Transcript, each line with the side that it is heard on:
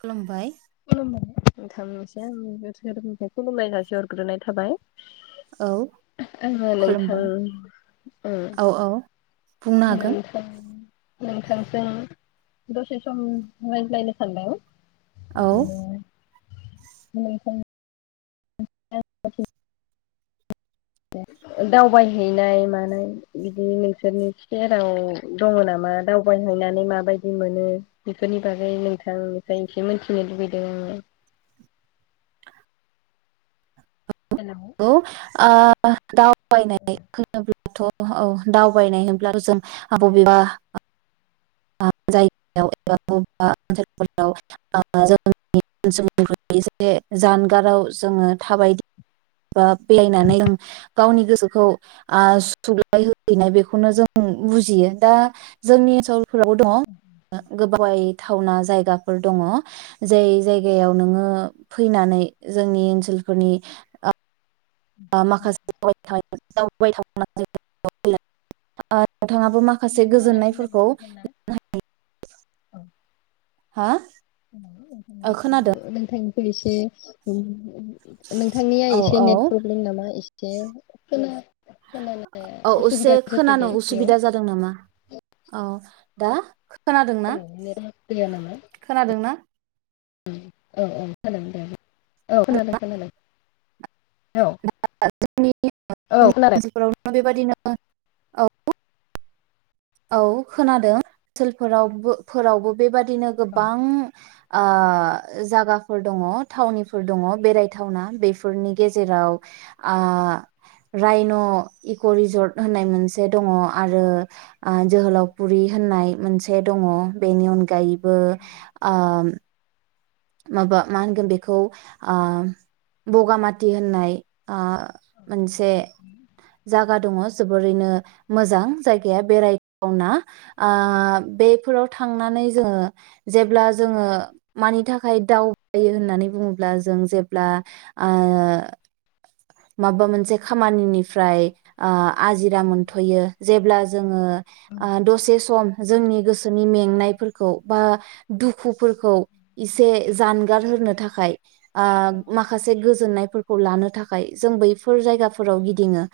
right: खुलुम्बाइ।
left: खुलुमबाय नोंथांनिसिम आंनि गोसो गोरनिफ्राय खुलुमनाय ससे हरग्रोनाय थाबाय।
right: औ
left: आङो नोंथां
right: खुलुमबाय
left: ओ
right: औ औ। बुंनो हागोन
left: [unintelligible] नोंथांजों द'से सम रायज्लायनो सानदों।
right: औ
left: बिदिनो [unintelligible] [unintelligible] दावबायहैनाय मानाय बिदि नोंसोरनि सेराव दङ नामा दावबायहैनानै माबायदि मोनो बेफोरनि बागै नोंथांनिफ्राय एसे मिथिनो लुबैदों आङो। हेलौ।
right: औ ओ [unintelligible] दाथ' औ दावबायनाय होनब्लाथ' जों बबेबा जायगायाव एबा बबेबा ओनसोलफोराव ओ जों [unintelligible] एसे जानगाराव जोङो थाबायदि बा फायनानै गावनि गोसोखौ सु्लाय होहैनाय बेखौनो जों बुजियो दा जोंनि ओनसोल फोरावबो दङ गोबावाय थावना जायगाफोर दङ। जाय जायगायाव नोङो फैनानै जोंनि ओनसोलफोरनि माखासे [unintelligible] [unintelligible] नोंथाङाबो माखासे
left: नेट मोनाखै नामा
right: गोजोननायफोरखौ
left: नोंथांना
right: [unintelligible] हा?
left: [unintelligible]
right: ओ खोनादों
left: फैसे उम नोंथांनिया
right: औ
left: एसे
right: औ
left: नेट प्रब्लेम नामा एसे [unintelligible] खोनानाया
right: औ एसे
left: असुबिदा जाफैदों
right: खोनानो
left: बेयाव
right: उसुबिदा जादों नामा? औ दा खोनादोंना?
left: औ नेट गैया नामा
right: खोनादोंना?
left: औ औ [unintelligible] औ खोनादों खोनादों औ
right: [unintelligible]
left: औ खोनादों औ
right: ओनसोलफोराव बेबायदिनो औ औ खोनादों ओनसोलफोराव फोरावबो बेबादिनो गोबां ओ जागाफोर दङ थावनिफोर दङ बेरायथावना बेफोरनि गेजे‌ जेराव ओ रायन' इक' रिजर्ट होननाय मोनसे दङ आरो जोहोलावफुरि होननाय मोनसे दङ बेनि अनगायैबो ओ माबा मा होनगोन बेखौ ओ बगामाथि होननाय ओ मोनसे जागा दङ जोबोरैनो मोजां जायगाया बेरायथावना ओ बेफोराव थांनानै जोङो जेब्ला जोङो मानि थाख खाय दावबायो होननानै बुङोब्ला जों जेब्ला ओ माबा मोनसे खामानिनिफ्राय आजिरा मोनथ'यो जेब्ला जोङो ओ दसे सम जोंनि गोसो जोंनि मेंनायफोरखौ बा दुखु फोरखौ इसे जानगार होनो थाखाय ओ माखासे गोजोननायफोरखौ लानो थाख जों बैफोर जायगाफोराव गिदिङो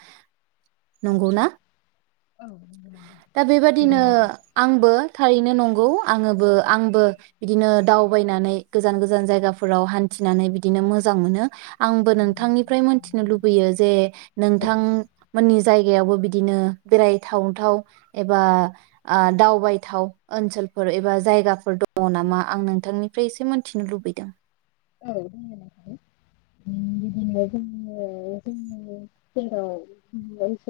right: नंगौ ना?
left: नंगौ नोंथां।
right: बो थारैनो नंगौ आङो बो आंबो बिदिनो दावबायनानै गोजान गोजान जायगाफोराव हान्थिनानै बिदिनो मोजां मोनो आंबो नोंथांनि फ्राय मोनथिनो लुबैयो जे नोंथां मोननि जायगायावबो बिदिनो बेरायथावथाव एबा ओ दावबायथाव ओनसोलफोर एबा जायगाफोर दङ नामा आं नोंथांनिफ्राय एसे मिथिनो लुबैदों।
left: औ [unintelligible] ओनसोलाव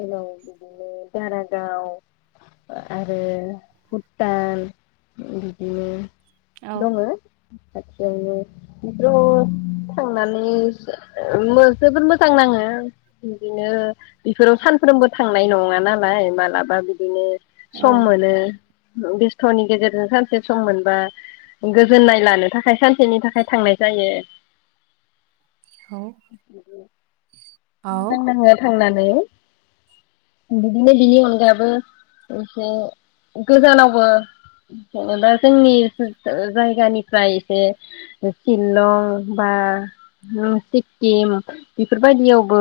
left: बिदिनो दारागाव आरो भुटान बिदिनो
right: औ
left: दङो खाथियावनो बिफोराव थांनानै ज ओ मो जोबोद मोजां नाङो बिदिनो बिफोराव सानफ्रोमबो थांनाय नङा नालाय मालाबा बिदिनो
right: औ
left: सम मोनो बेस्थनि गेजेरजों सानसे सम मोनबा गोजोननाय लानो थाखाय सानसेनि थाखाय थांनाय जायो।
right: औ
left: मोजां नाङो थांनानै [unintelligible] बिदिनो बिनि अनगाबो एसे गोजानावबो जेनेबा जोंनि जायगानिफ्राय एसे सिलं बा ओम सिक्किम बिफोरबायदियावबो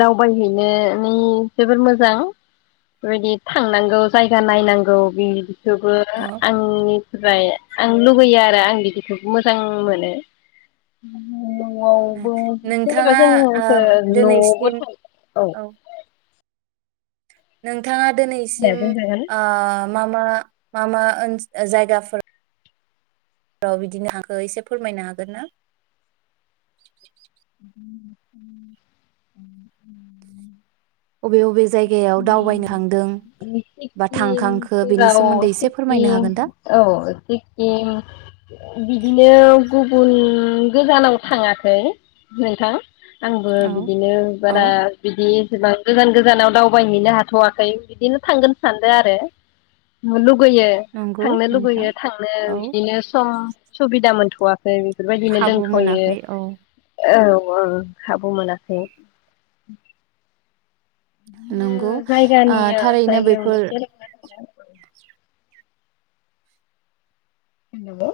left: दावबायहैनानै जोबोद मोजां बेबायदि थांनांगौ जायगा नायनांगौ बि थेवबो
right: औ
left: आंनिफ्राय आं लुगैयो आरो आं बिदिखोबो मोजां मोनो। न'आवबो जेनेबा
right: नोंथाङा
left: जोङो
right: ओ
left: फो न'आवबो
right: दिनैसिम
left: थां औ।
right: नों नोंथाङा
left: दे
right: दोनैसिम ओ मा मा मा मा ओनस जायगाफोर राव बिदिनो हांखो इसे फोरमायनो हागोन ना? अबे अबे जायगायाव दावबायनो थांदों बा थांखांखो बेनि
left: सिक्किमफोराव
right: सोमोन्दै एसे फोरमायनो
left: सिक्किम
right: हागोन दा?
left: औ सिक्किम बिदिनो गुबुन गोजानाव थाङाखै। नोंथां आंबो
right: औ
left: बिदिनो
right: औ
left: बारा बिदि सेबां गोजान गोजानाव दावबायहैनो हाथ'वाखै बिदिनो थांगोन सानदों आरो मुलुग बैयो
right: नंगौ
left: थांनो
right: नोंथां
left: लुुबैयो थांनो
right: औ
left: इदिनो सम सुबिदा मोनथ'वा खै बेफोरबायदिनो
right: खाबु
left: दोंथ'यो।
right: मोनाखै औ
left: औ ओं खाबु मोनाखै।
right: नोंगौ
left: बिदिनो
right: आ
left: जायगानि
right: थारैनो
left: जायगायावनो
right: बेफोर
left: जेरायना थांनाय। नोंगौ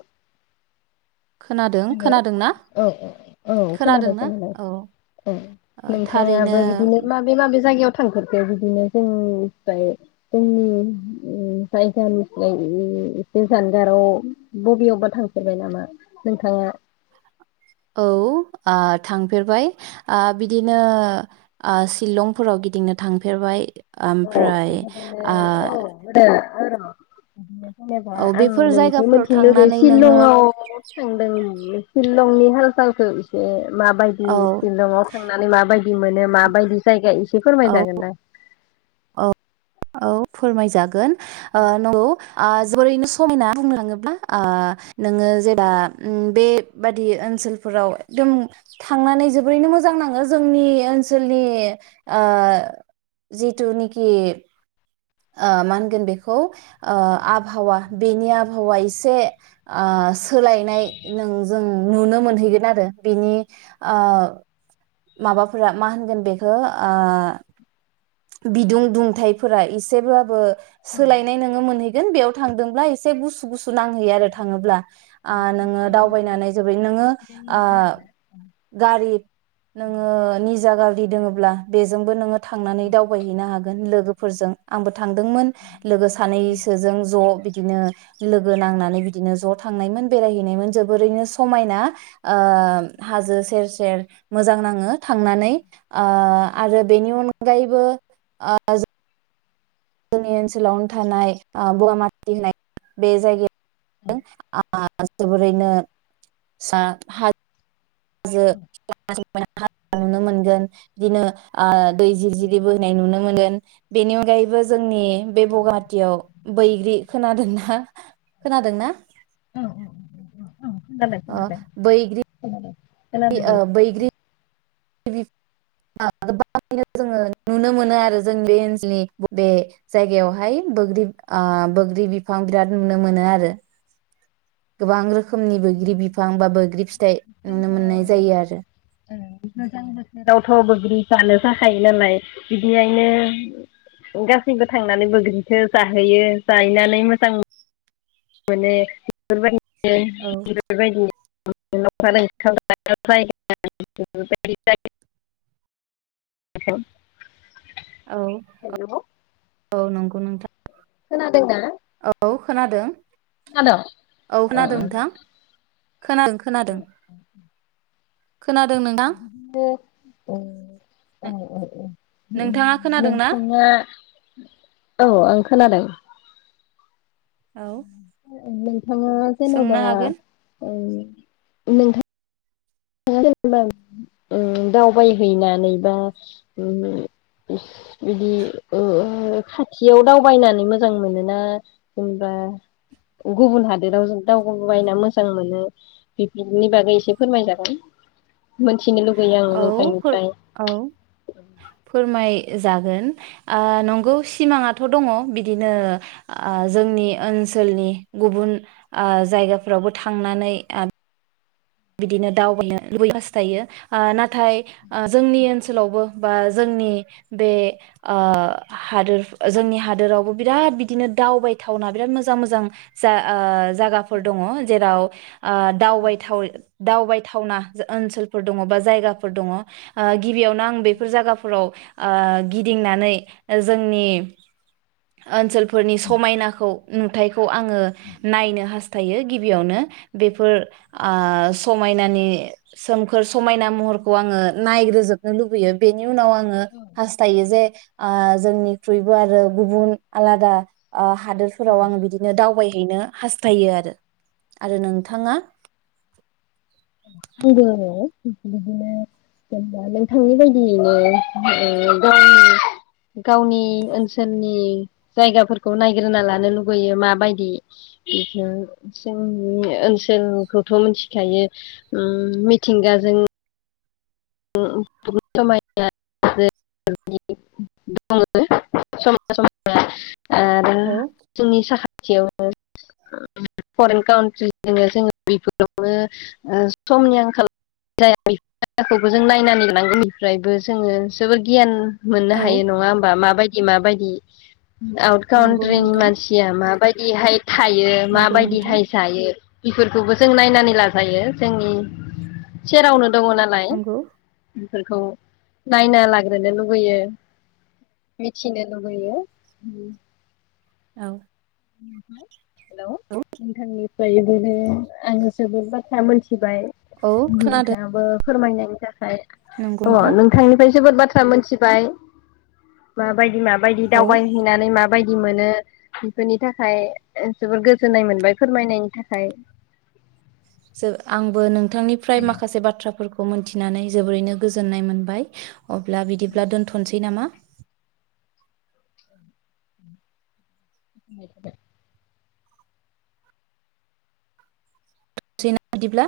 right: खोनादों
left: हेल' औ
right: खोनादोंना
left: औ औ खोनादों
right: खोनादोंना
left: खोनादों
right: औ
left: औ
right: ओ
left: नोंथाङाबो बिदिनो
right: थारैनो
left: माबे माबे जायगायाव थांफेरदो बिदिनो जोंनिफ्राय जोंनि उम जायगानिफ्राय एसे जानगाराव बबेयावबा थांफेरबाय नामा? नोंथाङा
right: औ आ थांफेरबाय आ बिदिनो आ सिलंफोराव गिदिंनो थांफेरबाय।
left: [inaudible] आरो
right: ओमफ्राय ओ
left: बिदिनो जेनेबा
right: औ
left: आङो
right: बेफोर
left: नोंनिफ्राय
right: जायगाफोराव
left: मोनथिनो लुगैयो
right: थांनानै नोङो
left: सिलंआव थांदों सिलंनि हाल सालखौ इसे माबायदि
right: औ
left: सिलंआव थांनानै माबायदि मोनो माबायदि जायगा एसे एसे
right: औ
left: फोरमायजागोन दां।
right: औ औ फोरमायजागोन ओ नंगौ जोबोरैनो समायना बुंलाङोब्ला ओ नोङो जेब्ला उम बेबादि ओनसोलफोराव एकदम थांनानै जोबोरैनो मोजां नाङो जोंनि ओनसोलनि ओ जि जिथुनिखि ओ मा होनगोन बेखौ ओ आबहावा बेनि आबहावा एसे ओ सोलायनाय नों जों नुनो मोनहैगोन आरो बेनि ओ माबाफोरा मा होनगोन बेखौ ओ बिदुं दुंथफोरा एसेब्लाबो सोलायनाय नोङो मोनहैगोन बेयाव थांदोंब्ला एसे गुसु गुसु सु नांहैयो आरो थाङोब्ला आ नोङो दावबायनानै जोबाय नोङो ओ गारि नोङो निजा गारि दङोबब्ला बेजोंबो नोङो थांनानै दावबायहैनो हागोन लोगोफोरजों आंबो थांदोंमोन लोगो सानैसो जों ज' बिदिनो लोगो नांनानै बिदिनो ज' थांनायमोन बेरायहैनायमोन जोबोरैनो समायना हाजो सेर सेर मोजां नाङो थांनानै आरो बेनि अनगायै ब आ [unintelligible] जोंनि ओनसोलावनो थानाय बगामाथि होननाय बे जायगायाव आ जोबोरैनो स ह [unintelligible] हाजो समायना समायना नुनो मोनगोन बिदिनो दै जिरजिरि बोहैाय नुनो मोनगोन बेनि अनगायैबो जोंनि बे बगाहाटियाव बैग्रि खोनादोंना खोनादोंना?
left: खोनादों
right: अ बैग्रि
left: खोनादों खोनादों औं।
right: गोबाङनो जोङो नुनो मोनो आरो जों बे ओनसोलनि बे जायगायावहाय बैग्रि ओ बैग्रि बिफां बिराद नुनो मोनो आरो गोबां रोखोमनि बैग्रि बिफां बा बैग्रि फिथाइ नुनो मोननाय जायो आरो
left: मोजां बोसोरावथ' बैग्रि जानो थाखाय नालाय बिदिहायनो गासैबो थांनानै बग्रिखौ जाहोयो जाहनानै मोजां
right: औ
left: मोनो बैफोरबायदि बेबायदि [unintelligible]
right: औ ओ औ नंगौ नोंथां
left: खोनादों ना?
right: औ खोनादों औ
left: ओ
right: खोनादों नोंथां खोनादों खोनादों खोनादों नोंथां?
left: दे उम उम उम
right: नोंथाङा खोनादों ना?
left: नोंथाङा औ आं खोनादों
right: औ
left: नोंथाङा जेन'बा ओम नोंथां [unintelligible] ओ दावबायहैनानै बा ओ बिदि ओ खाथियाव दावबायनानै मोजां मोनोना जेनेबा गुबुन हादोराव दावबायना मोजां मोनो बिफोरनि बागै एसे फोरमायजागोन [unintelligible] मोनथिनो लुगैयो आं
right: औ फोर
left: नोंथांनिफ्राय
right: औ फोरमाय जागोन ओ नंगौ सिमाङाथ' दङ बिदिनो ओ जोंनि ओनसोलनि गुबुन ओ जायगाफोरावबो थांनानै बिदिनो दावबायनो लुबैयो हास्थायो ओ नाथाय ओ जोंनि ओनसोलावबो बा जोंनि बे ओ हादोर जोंनि हादोरावबो बिराद बिदिनो दावबायथावना बिराद मोजां-मोजां जा ओ जायगाफोर दङ जेराव ओ ओदावबायथाव दावबायथावना ओनसोलफोर दङ बा जायगाफोर दङ ओ गिबियावनो आं बेफोर जायगाफोराव ओ गिदिंनानै जोंनि ओनसोलफोरनि समायनाखौ नुथायखौ आङो नायनो हास्थायो गिबियावनो बेफोर ओ समायनानि सोमखोर समायना महरखौ आङो नायग्रोजोबनो लुबैयो बेनि बेनि उनाव आङो हास्थायो जे ओ जोंनिख्रुइबो आरो गुबुन आलादा ओ हादोरफोराव आङो बिदिनो दावबाय हैनो हास्थायो आरो आरो नोंथाङा
left: आंबो बिदिनो जेनेबा नोंथांनि बायदियैनो गावनि-गावनि ओनसोलनि जायगाफोरखौ नायग्रोना लानो लुबैयो माबायदि बेखौ जोंनि ओनसोलखौथ' मिथिखायो ओम मिथिंगाजों [unintelligible] आरो
right: औ
left: जोंनि साखा थियावनो फरेन कान्ट्रिजोंनो जोङो बेफोरावनो समनि आंखाल जाया [unintelligible] जों नायना [unintelligible] जोङो जोबोर गियान मोननो
right: औ
left: हायो नङा होमबा माबायदि - माबायदि दि आउट
right: नंगौ
left: काउट्रिनि
right: नोंथां
left: मानसिया माबायदिहाय थायो
right: नंगौ नोंथां
left: माबायदिहाय जायो बेफोरखौबो जों नायनानै लाजायो जोंनि सेरावनो दङ नालाय
right: नंगौ
left: बेफोरखौ नायना लाग्रोनो लुबैयो मिथिनो लुबैयो
right: औ
left: [inaudible] हेल' नोंथांनि [unintelligible] आङो जोबोद बाथ्रा मोनथि मोनथिबाय
right: औ खोनादों
left: नोंथाङाबो फोरमायनायनि जाहोन फाय
right: नंगौ
left: अ
right: नोंथां
left: नोंथांनिफाय जोबोद बाथ्रा थ्रा मिथिबाय एबा बायदि माबायदि
right: औ
left: दावबायहैनानै माबायदि बायदि मोनो बेनि थाखाय जोबोर गोजोननाय मोनबाय फोरमायनायनि थाखाय
right: जो आंबो नों नोंथांनिफ्राय माखासे बाथ्राफोरखौ खौ मोनथिनानै जोबोरैनो गोजोननाय मोनबाय अब्ला बिदिब्ला दोनथ'नसै नामा
left: [inaudible]
right: थनोनसै ना बिदिब्ला